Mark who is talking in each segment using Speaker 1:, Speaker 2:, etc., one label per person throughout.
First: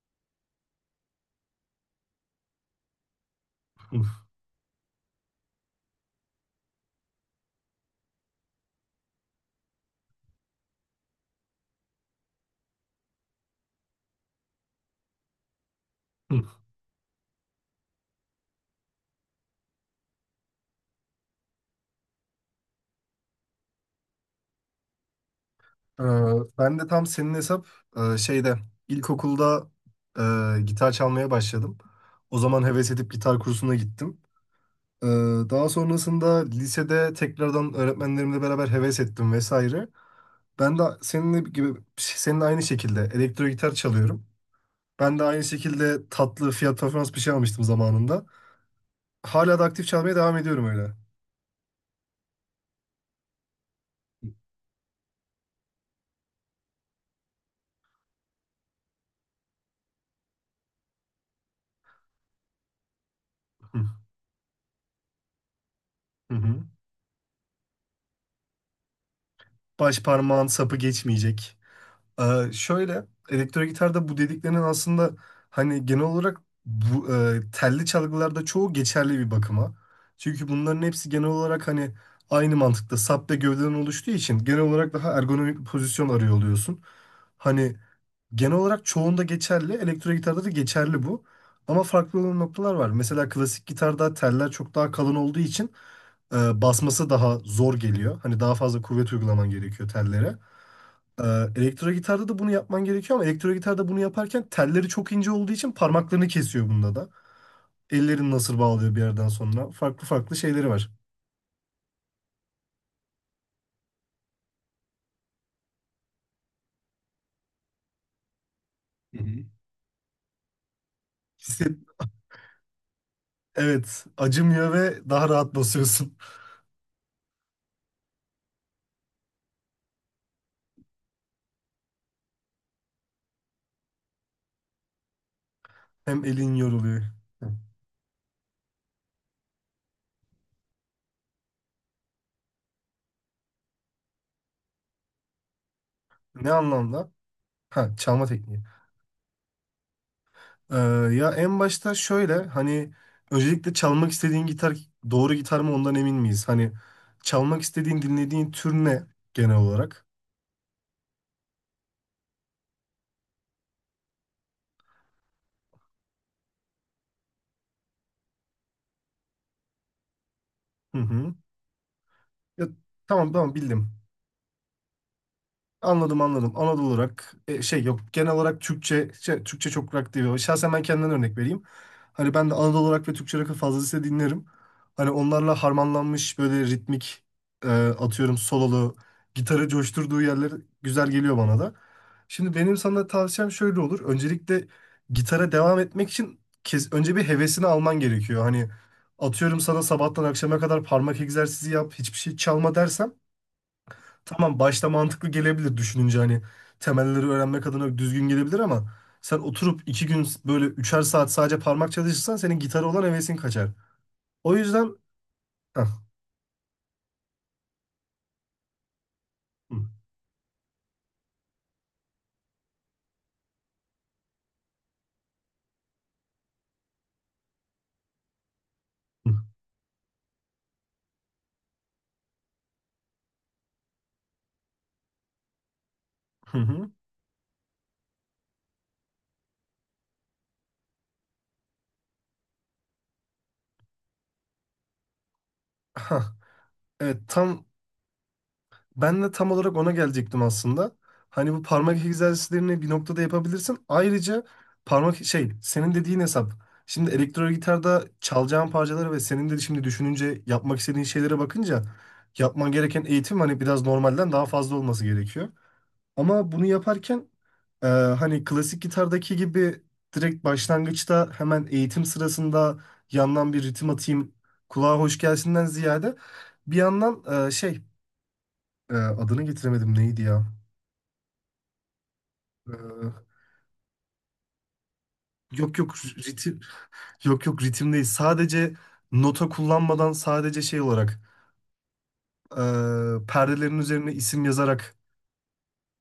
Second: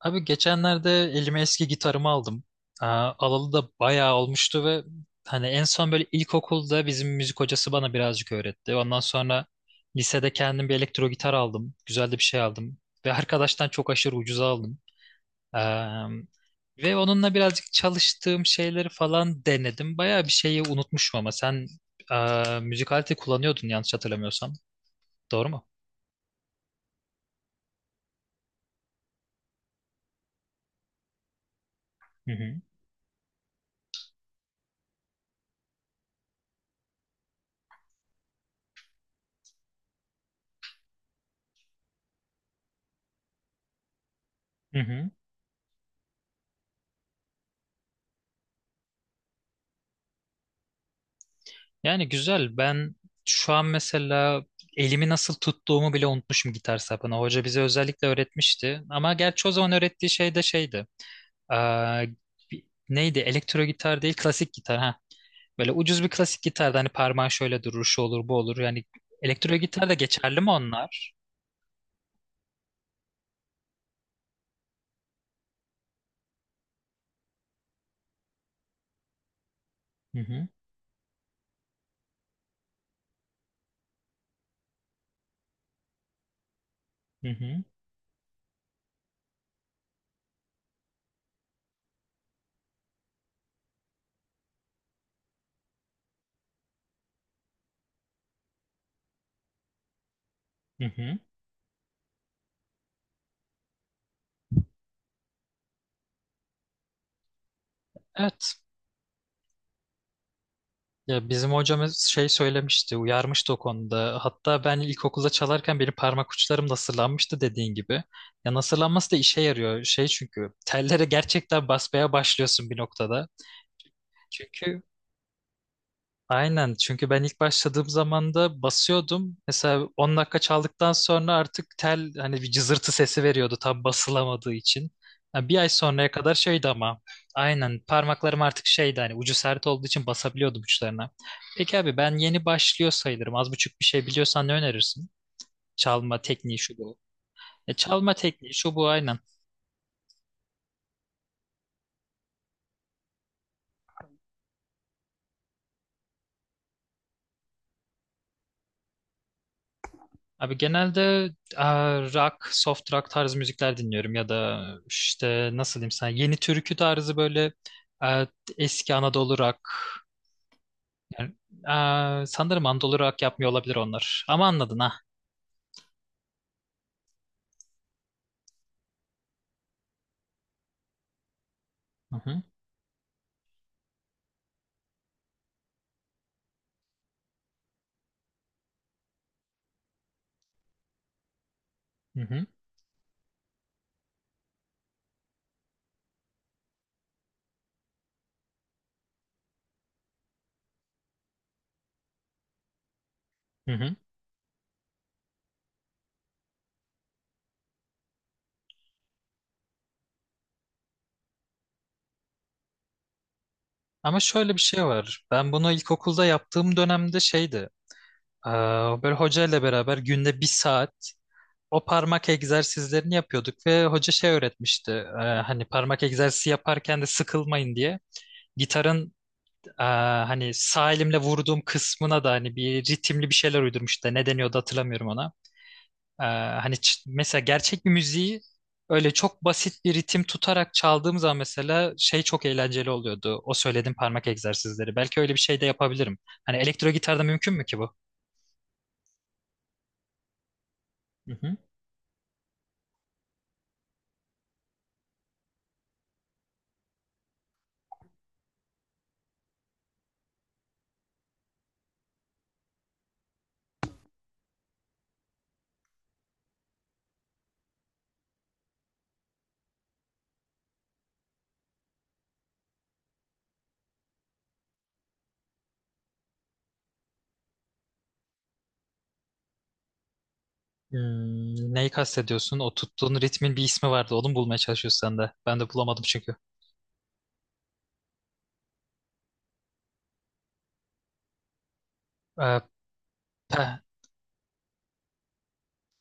Speaker 1: Abi geçenlerde elime eski gitarımı aldım. Aa, alalı da
Speaker 2: Hı,
Speaker 1: bayağı olmuştu ve hani en son böyle ilkokulda bizim müzik hocası bana birazcık öğretti. Ondan sonra lisede kendim bir elektro gitar aldım. Güzel de bir şey aldım. Ve arkadaştan çok aşırı ucuza aldım. Eee,
Speaker 2: hı.
Speaker 1: ve onunla birazcık çalıştığım şeyleri falan denedim. Bayağı bir şeyi unutmuşum ama sen müzik aleti kullanıyordun yanlış hatırlamıyorsam. Doğru mu?
Speaker 2: Ee, Ben de tam senin hesap şeyde ilkokulda gitar çalmaya başladım.
Speaker 1: Hı
Speaker 2: O
Speaker 1: hı.
Speaker 2: zaman heves edip gitar kursuna gittim. Ee, Daha sonrasında lisede tekrardan öğretmenlerimle beraber heves ettim vesaire. Ben de seninle gibi senin aynı şekilde elektro gitar çalıyorum.
Speaker 1: Hı hı.
Speaker 2: Ben de aynı şekilde tatlı fiyat performans bir şey almıştım zamanında. Hala da aktif çalmaya devam ediyorum öyle.
Speaker 1: Yani güzel. Ben şu an mesela elimi nasıl tuttuğumu bile unutmuşum gitar sapına. Hoca bize özellikle öğretmişti. Ama gerçi o zaman öğrettiği şey de şeydi. Aa, neydi? Elektro gitar değil, klasik gitar. Ha. Böyle ucuz bir
Speaker 2: Hı
Speaker 1: klasik
Speaker 2: hı.
Speaker 1: gitarda hani parmağın şöyle durur, şu olur, bu olur. Yani elektro gitar da
Speaker 2: Baş
Speaker 1: geçerli
Speaker 2: parmağın
Speaker 1: mi
Speaker 2: sapı
Speaker 1: onlar?
Speaker 2: geçmeyecek. Şöyle elektro gitarda bu dediklerinin aslında hani genel olarak bu telli çalgılarda çoğu geçerli bir bakıma.
Speaker 1: Hı hı,
Speaker 2: Çünkü bunların hepsi genel olarak hani aynı mantıkta sap ve gövdeden oluştuğu için genel olarak daha ergonomik bir pozisyon arıyor oluyorsun.
Speaker 1: hı hı,
Speaker 2: Hani genel olarak çoğunda geçerli, elektro gitarda da geçerli bu. Ama farklı olan noktalar var. Mesela klasik gitarda teller çok daha kalın olduğu için basması daha zor geliyor. Hani daha fazla kuvvet uygulaman gerekiyor tellere.
Speaker 1: hı hı.
Speaker 2: Ee, Elektro gitarda da bunu yapman gerekiyor ama elektro gitarda bunu yaparken telleri çok ince olduğu için parmaklarını kesiyor bunda da. Ellerini
Speaker 1: Evet.
Speaker 2: nasır bağlıyor bir yerden sonra. Farklı farklı şeyleri var.
Speaker 1: Ya bizim hocamız şey söylemişti, uyarmıştı o konuda. Hatta ben ilkokulda çalarken benim parmak uçlarım nasırlanmıştı dediğin gibi. Ya nasırlanması da
Speaker 2: Hı
Speaker 1: işe
Speaker 2: hı.
Speaker 1: yarıyor. Şey çünkü tellere gerçekten
Speaker 2: Hisset,
Speaker 1: basmaya başlıyorsun bir noktada.
Speaker 2: evet, acımıyor
Speaker 1: Çünkü
Speaker 2: ve daha rahat basıyorsun.
Speaker 1: Aynen çünkü ben ilk başladığım zaman da basıyordum. Mesela 10 dakika çaldıktan sonra artık tel hani bir cızırtı sesi veriyordu tam basılamadığı için. Yani bir ay sonraya
Speaker 2: Hem
Speaker 1: kadar
Speaker 2: elin
Speaker 1: şeydi ama
Speaker 2: yoruluyor. Hı.
Speaker 1: aynen parmaklarım artık şeydi hani ucu sert olduğu için basabiliyordum uçlarına. Peki abi ben yeni başlıyor sayılırım. Az buçuk bir şey biliyorsan ne önerirsin? Çalma
Speaker 2: Ne
Speaker 1: tekniği şu bu.
Speaker 2: anlamda? Ha,
Speaker 1: Çalma
Speaker 2: çalma
Speaker 1: tekniği
Speaker 2: tekniği.
Speaker 1: şu bu aynen.
Speaker 2: Ee, Ya en başta şöyle hani öncelikle çalmak istediğin gitar doğru gitar mı ondan emin miyiz? Hani çalmak istediğin dinlediğin tür ne genel olarak?
Speaker 1: Abi genelde e, rock, soft rock tarzı müzikler dinliyorum ya da işte nasıl diyeyim sana yeni türkü tarzı böyle e, eski Anadolu rock.
Speaker 2: Hı
Speaker 1: Yani,
Speaker 2: hı.
Speaker 1: sanırım
Speaker 2: Ya,
Speaker 1: Anadolu rock
Speaker 2: tamam
Speaker 1: yapmıyor
Speaker 2: tamam
Speaker 1: olabilir
Speaker 2: bildim.
Speaker 1: onlar. Ama anladın ha.
Speaker 2: Anladım anladım. Anadolu olarak şey yok genel olarak Türkçe şey, Türkçe çok rock değil. Şahsen ben kendimden örnek vereyim.
Speaker 1: Hı
Speaker 2: Hani
Speaker 1: hı,
Speaker 2: ben de Anadolu olarak ve Türkçe rock'ı fazlasıyla dinlerim. Hani onlarla harmanlanmış böyle ritmik atıyorum sololu gitarı coşturduğu yerler güzel geliyor bana da.
Speaker 1: hı hı,
Speaker 2: Şimdi benim sana tavsiyem şöyle olur. Öncelikle gitara devam etmek için kes, önce bir hevesini alman gerekiyor. Hani atıyorum sana sabahtan akşama kadar parmak egzersizi yap, hiçbir şey çalma dersem
Speaker 1: hı hı.
Speaker 2: tamam başta mantıklı gelebilir düşününce hani temelleri öğrenmek adına düzgün gelebilir ama sen oturup iki gün böyle üçer saat sadece parmak çalışırsan senin gitara olan hevesin kaçar.
Speaker 1: Ama şöyle
Speaker 2: O
Speaker 1: bir şey
Speaker 2: yüzden
Speaker 1: var. Ben bunu
Speaker 2: hah.
Speaker 1: ilkokulda yaptığım dönemde şeydi. e, Böyle hoca ile
Speaker 2: Hı,
Speaker 1: beraber günde bir saat o parmak egzersizlerini yapıyorduk ve hoca şey öğretmişti. Hani parmak egzersizi yaparken de sıkılmayın diye gitarın
Speaker 2: hı,
Speaker 1: Hani sağ elimle vurduğum kısmına da hani bir ritimli bir şeyler uydurmuş da ne deniyordu hatırlamıyorum ona. Ee,
Speaker 2: hı,
Speaker 1: Hani
Speaker 2: hı.
Speaker 1: mesela gerçek bir müziği öyle çok basit bir ritim tutarak çaldığım zaman mesela şey çok eğlenceli oluyordu. O söylediğim parmak egzersizleri. Belki öyle bir şey de yapabilirim.
Speaker 2: Hah.
Speaker 1: Hani elektro gitarda
Speaker 2: Evet
Speaker 1: mümkün mü
Speaker 2: tam,
Speaker 1: ki bu?
Speaker 2: ben de tam olarak ona gelecektim aslında.
Speaker 1: Hı
Speaker 2: Hani
Speaker 1: hı.
Speaker 2: bu parmak egzersizlerini bir noktada yapabilirsin. Ayrıca parmak şey senin dediğin hesap. Şimdi elektro gitarda çalacağın parçalara ve senin de şimdi düşününce yapmak istediğin şeylere bakınca yapman gereken eğitim hani biraz normalden daha fazla olması gerekiyor. Ama bunu yaparken hani klasik gitardaki gibi direkt başlangıçta hemen eğitim sırasında yandan bir ritim atayım kulağa hoş gelsinden ziyade bir yandan şey adını getiremedim neydi ya?
Speaker 1: Hmm, neyi kastediyorsun? O tuttuğun
Speaker 2: Ee,
Speaker 1: ritmin bir ismi vardı. Onu mu bulmaya çalışıyorsun sen de. Ben de
Speaker 2: yok
Speaker 1: bulamadım çünkü.
Speaker 2: ritim, yok ritim değil. Sadece nota kullanmadan sadece şey olarak
Speaker 1: Ee,
Speaker 2: perdelerin
Speaker 1: pe-
Speaker 2: üzerine isim yazarak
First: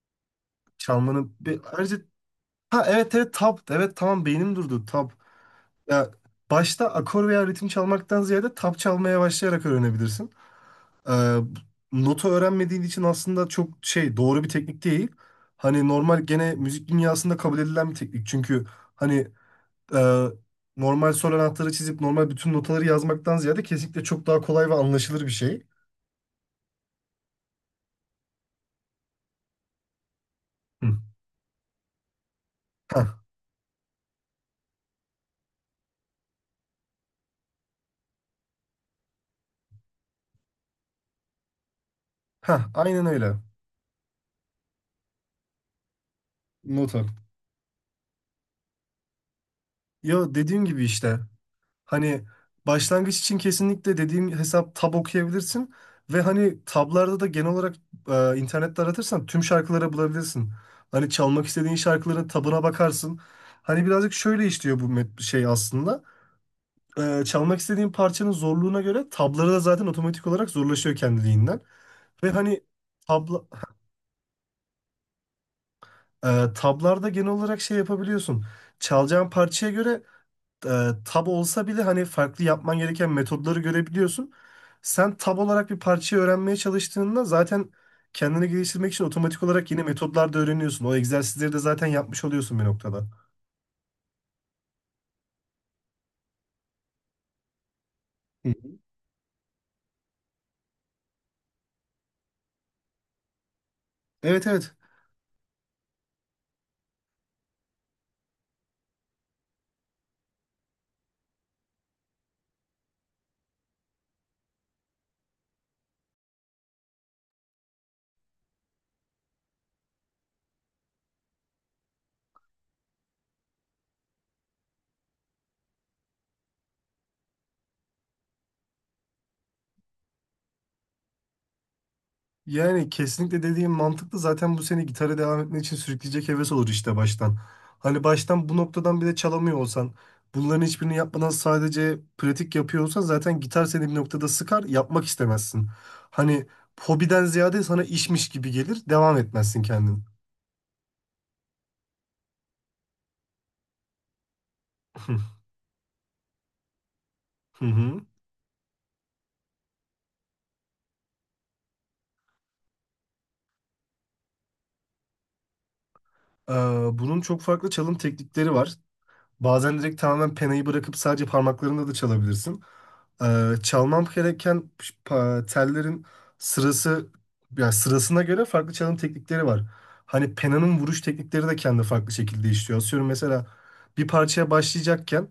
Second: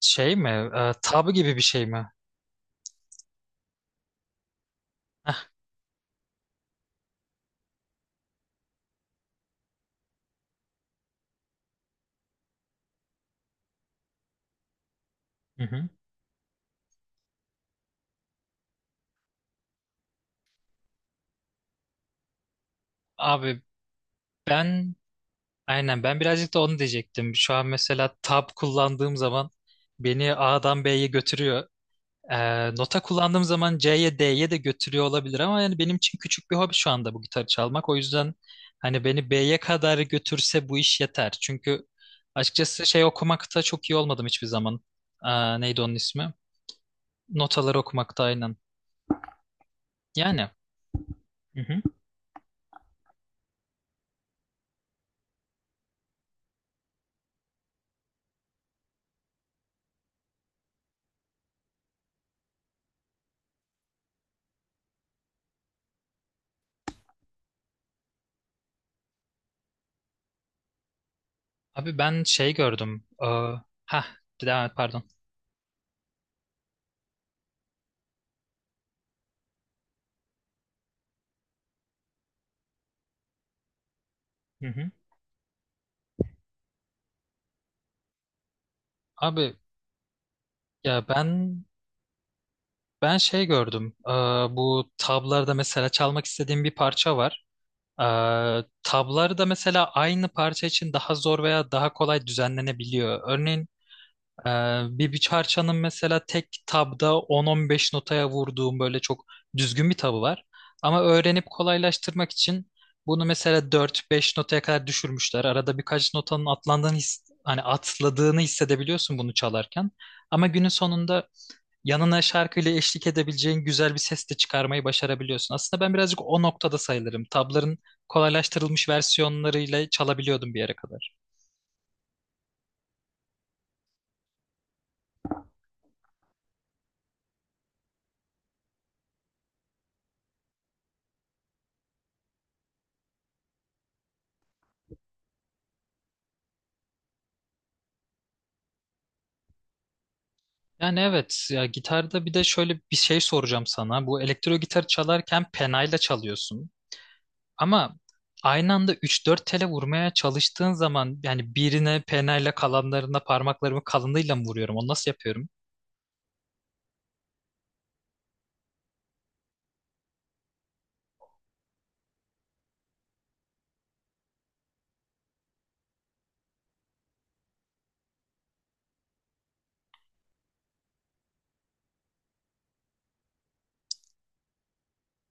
Speaker 1: şey mi? Tab
Speaker 2: çalmanın
Speaker 1: gibi bir
Speaker 2: bir
Speaker 1: şey
Speaker 2: ayrıca
Speaker 1: mi?
Speaker 2: ha evet tap evet tamam beynim durdu tap.
Speaker 1: Heh,
Speaker 2: Ya başta akor veya ritim çalmaktan ziyade tap çalmaya başlayarak öğrenebilirsin. Ee, Nota öğrenmediğin için aslında çok şey doğru bir teknik değil.
Speaker 1: hı hı.
Speaker 2: Hani normal gene müzik dünyasında kabul edilen bir teknik. Çünkü hani e, normal sol anahtarı çizip normal bütün notaları yazmaktan
Speaker 1: Abi
Speaker 2: ziyade kesinlikle çok daha kolay ve
Speaker 1: ben
Speaker 2: anlaşılır bir şey.
Speaker 1: Aynen ben birazcık da onu diyecektim. Şu an mesela tab kullandığım zaman beni A'dan
Speaker 2: Hı.
Speaker 1: B'ye götürüyor. Nota
Speaker 2: Hah,
Speaker 1: kullandığım zaman C'ye D'ye de götürüyor olabilir ama yani benim için küçük bir hobi şu anda bu gitarı çalmak. O yüzden hani beni B'ye kadar götürse bu iş yeter. Çünkü
Speaker 2: hah,
Speaker 1: açıkçası şey
Speaker 2: aynen öyle.
Speaker 1: okumakta çok iyi olmadım hiçbir zaman. Aa, neydi onun ismi?
Speaker 2: Nota.
Speaker 1: Notaları okumakta aynen.
Speaker 2: Ya
Speaker 1: Yani.
Speaker 2: dediğim gibi işte
Speaker 1: Hı hı.
Speaker 2: hani başlangıç için kesinlikle dediğim hesap tab okuyabilirsin ve hani tablarda da genel olarak internette aratırsan tüm şarkıları bulabilirsin. Hani çalmak istediğin şarkıların tabına bakarsın. Hani birazcık şöyle işliyor bu şey aslında. E, çalmak istediğin parçanın zorluğuna göre tabları da zaten otomatik olarak zorlaşıyor kendiliğinden.
Speaker 1: Abi ben
Speaker 2: Ve
Speaker 1: şey
Speaker 2: hani
Speaker 1: gördüm.
Speaker 2: tabla,
Speaker 1: Aa, ha, devam et pardon.
Speaker 2: tablarda genel olarak şey yapabiliyorsun. Çalacağın parçaya göre e, tab olsa bile hani farklı yapman gereken metodları görebiliyorsun.
Speaker 1: Hı hı.
Speaker 2: Sen tab olarak bir parçayı öğrenmeye çalıştığında zaten kendini geliştirmek için otomatik
Speaker 1: Abi
Speaker 2: olarak yeni metodlar da öğreniyorsun.
Speaker 1: ya
Speaker 2: O
Speaker 1: ben
Speaker 2: egzersizleri de zaten yapmış oluyorsun bir noktada.
Speaker 1: Ben şey gördüm. Bu tablarda mesela çalmak istediğim bir parça var. Ee,
Speaker 2: Hı hı.
Speaker 1: tablarda mesela aynı parça için daha zor veya daha kolay düzenlenebiliyor. Örneğin
Speaker 2: Evet
Speaker 1: e,
Speaker 2: evet.
Speaker 1: bir parçanın mesela tek tabda 10-15 notaya vurduğum böyle çok düzgün bir tabı var. Ama öğrenip kolaylaştırmak için bunu mesela 4-5 notaya kadar düşürmüşler. Arada birkaç notanın atlandığını hani atladığını hissedebiliyorsun bunu çalarken. Ama günün sonunda yanına şarkıyla eşlik edebileceğin güzel bir ses de çıkarmayı başarabiliyorsun. Aslında ben birazcık o noktada sayılırım. Tabların kolaylaştırılmış versiyonlarıyla çalabiliyordum bir yere kadar.
Speaker 2: Yani kesinlikle dediğim mantıklı. Zaten bu seni gitara devam etmek için sürükleyecek heves olur işte baştan. Hani baştan bu noktadan bile çalamıyor olsan, bunların hiçbirini yapmadan sadece pratik yapıyor olsan zaten gitar seni bir noktada sıkar, yapmak istemezsin. Hani hobiden ziyade sana işmiş gibi gelir, devam etmezsin kendin.
Speaker 1: Yani evet ya gitarda bir de şöyle bir şey soracağım sana. Bu elektro gitar çalarken penayla çalıyorsun.
Speaker 2: Hı
Speaker 1: Ama
Speaker 2: hı.
Speaker 1: aynı anda üç dört tele vurmaya çalıştığın zaman yani birine penayla kalanlarına parmaklarımı kalınlığıyla mı vuruyorum? Onu nasıl yapıyorum?
Speaker 2: Ee, Bunun çok farklı çalım teknikleri var. Bazen direkt tamamen penayı bırakıp sadece parmaklarında da çalabilirsin. Çalmam gereken tellerin sırası yani sırasına göre farklı çalım teknikleri var. Hani penanın vuruş teknikleri de kendi farklı şekilde işliyor. Atıyorum mesela bir parçaya başlayacakken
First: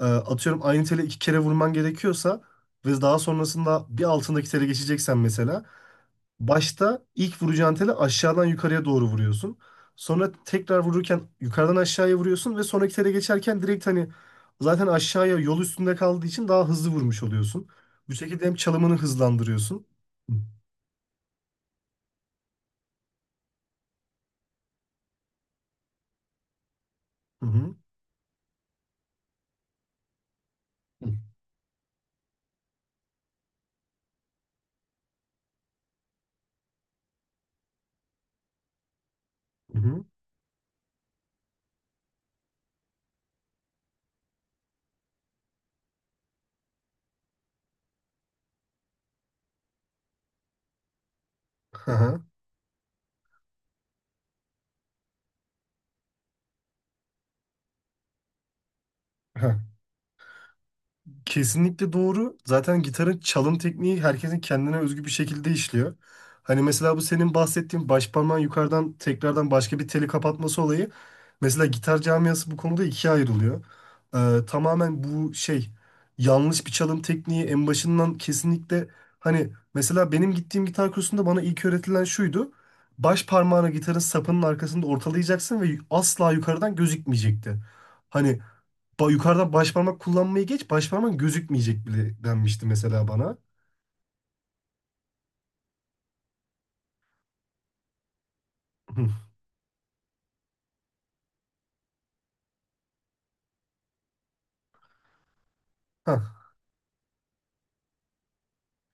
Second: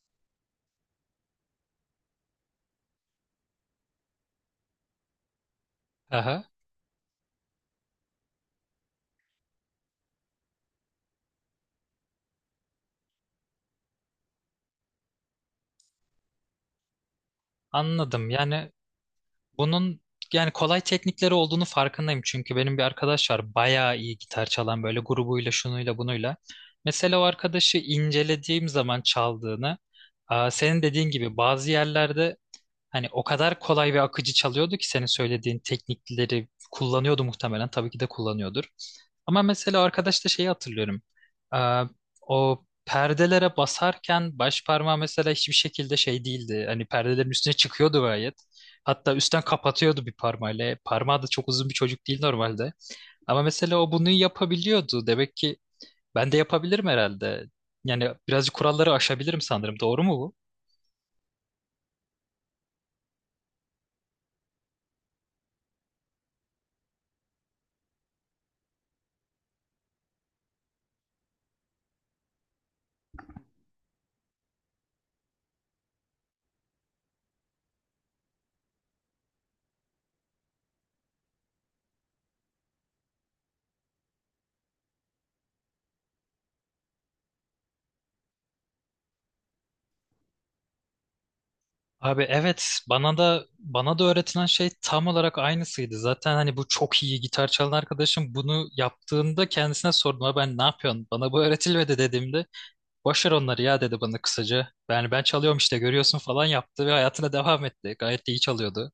Speaker 2: atıyorum aynı tele iki kere vurman gerekiyorsa ve daha sonrasında bir altındaki tele geçeceksen mesela
Speaker 1: Aha,
Speaker 2: başta ilk vuracağın teli aşağıdan yukarıya doğru vuruyorsun. Sonra tekrar vururken yukarıdan aşağıya vuruyorsun ve sonraki tele geçerken direkt hani zaten aşağıya yol üstünde kaldığı için daha hızlı vurmuş oluyorsun. Bu
Speaker 1: anladım.
Speaker 2: şekilde hem çalımını hızlandırıyorsun.
Speaker 1: Bunun yani kolay teknikleri olduğunu farkındayım çünkü benim bir arkadaş var bayağı iyi gitar çalan böyle grubuyla şunuyla bunuyla. Mesela o
Speaker 2: Hı hı.
Speaker 1: arkadaşı incelediğim zaman çaldığını, aa, senin dediğin gibi bazı yerlerde hani o kadar kolay ve akıcı çalıyordu ki senin söylediğin teknikleri kullanıyordu muhtemelen. Tabii ki de kullanıyordur. Ama
Speaker 2: Hı
Speaker 1: mesela
Speaker 2: hı.
Speaker 1: arkadaşta şeyi hatırlıyorum. Ee, o perdelere basarken baş parmağı mesela hiçbir şekilde şey değildi. Hani perdelerin üstüne çıkıyordu gayet. Hatta üstten kapatıyordu bir parmağıyla. Parmağı da çok uzun bir
Speaker 2: Hı
Speaker 1: çocuk değil
Speaker 2: hı.
Speaker 1: normalde. Ama mesela o bunu yapabiliyordu. Demek ki ben de yapabilirim herhalde. Yani birazcık kuralları aşabilirim sanırım. Doğru mu bu?
Speaker 2: Kesinlikle doğru. Zaten gitarın çalım tekniği herkesin kendine özgü bir şekilde işliyor. Hani mesela bu senin bahsettiğin baş parmağın yukarıdan tekrardan başka bir teli kapatması olayı. Mesela gitar camiası bu konuda ikiye ayrılıyor. Tamamen bu şey yanlış bir çalım tekniği en başından kesinlikle hani mesela benim gittiğim gitar kursunda bana ilk öğretilen şuydu. Baş parmağını gitarın sapının arkasında ortalayacaksın ve asla yukarıdan gözükmeyecekti. Hani yukarıdan başparmak kullanmayı geç, başparmağın gözükmeyecek
Speaker 1: Abi
Speaker 2: bile denmişti
Speaker 1: evet
Speaker 2: mesela
Speaker 1: bana
Speaker 2: bana.
Speaker 1: da bana da öğretilen şey tam olarak aynısıydı. Zaten hani bu çok iyi gitar çalan arkadaşım bunu
Speaker 2: Hı.
Speaker 1: yaptığında kendisine sordum. "Abi ben ne yapıyorsun? Bana bu öğretilmedi" dediğimde "boş ver onları ya" dedi bana kısaca. Yani ben çalıyorum işte görüyorsun
Speaker 2: Hah,
Speaker 1: falan yaptı ve hayatına devam etti. Gayet de iyi çalıyordu.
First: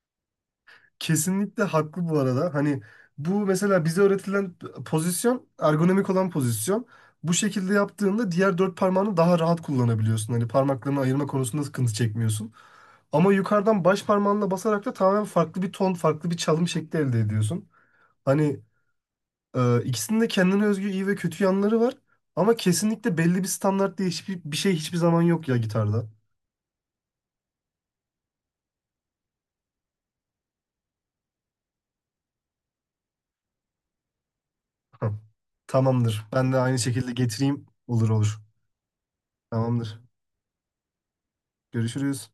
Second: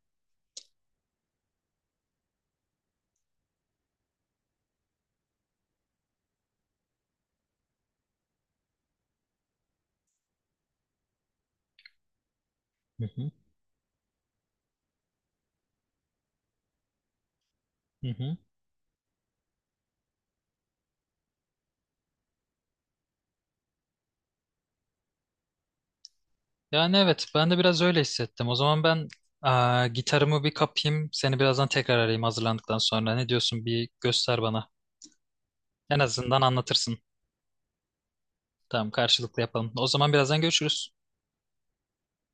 Speaker 2: kesinlikle haklı bu arada. Hani bu mesela bize öğretilen pozisyon, ergonomik olan pozisyon. Bu şekilde yaptığında diğer dört parmağını daha rahat kullanabiliyorsun. Hani parmaklarını ayırma konusunda sıkıntı çekmiyorsun.
Speaker 1: Hı hı.
Speaker 2: Ama yukarıdan baş parmağınla basarak da tamamen farklı bir ton, farklı bir çalım şekli elde ediyorsun.
Speaker 1: Hı hı.
Speaker 2: Hani ikisinin de kendine özgü iyi ve kötü yanları var. Ama kesinlikle belli bir standart diye hiçbir şey hiçbir zaman yok ya gitarda.
Speaker 1: Yani evet ben de biraz öyle hissettim. O zaman ben aa, gitarımı bir kapayım. Seni birazdan tekrar arayayım hazırlandıktan sonra. Ne diyorsun bir göster bana.
Speaker 2: Tamam.
Speaker 1: En
Speaker 2: Tamamdır.
Speaker 1: azından
Speaker 2: Ben de aynı
Speaker 1: anlatırsın.
Speaker 2: şekilde getireyim. Olur olur.
Speaker 1: Tamam karşılıklı yapalım. O
Speaker 2: Tamamdır.
Speaker 1: zaman birazdan görüşürüz.
Speaker 2: Görüşürüz.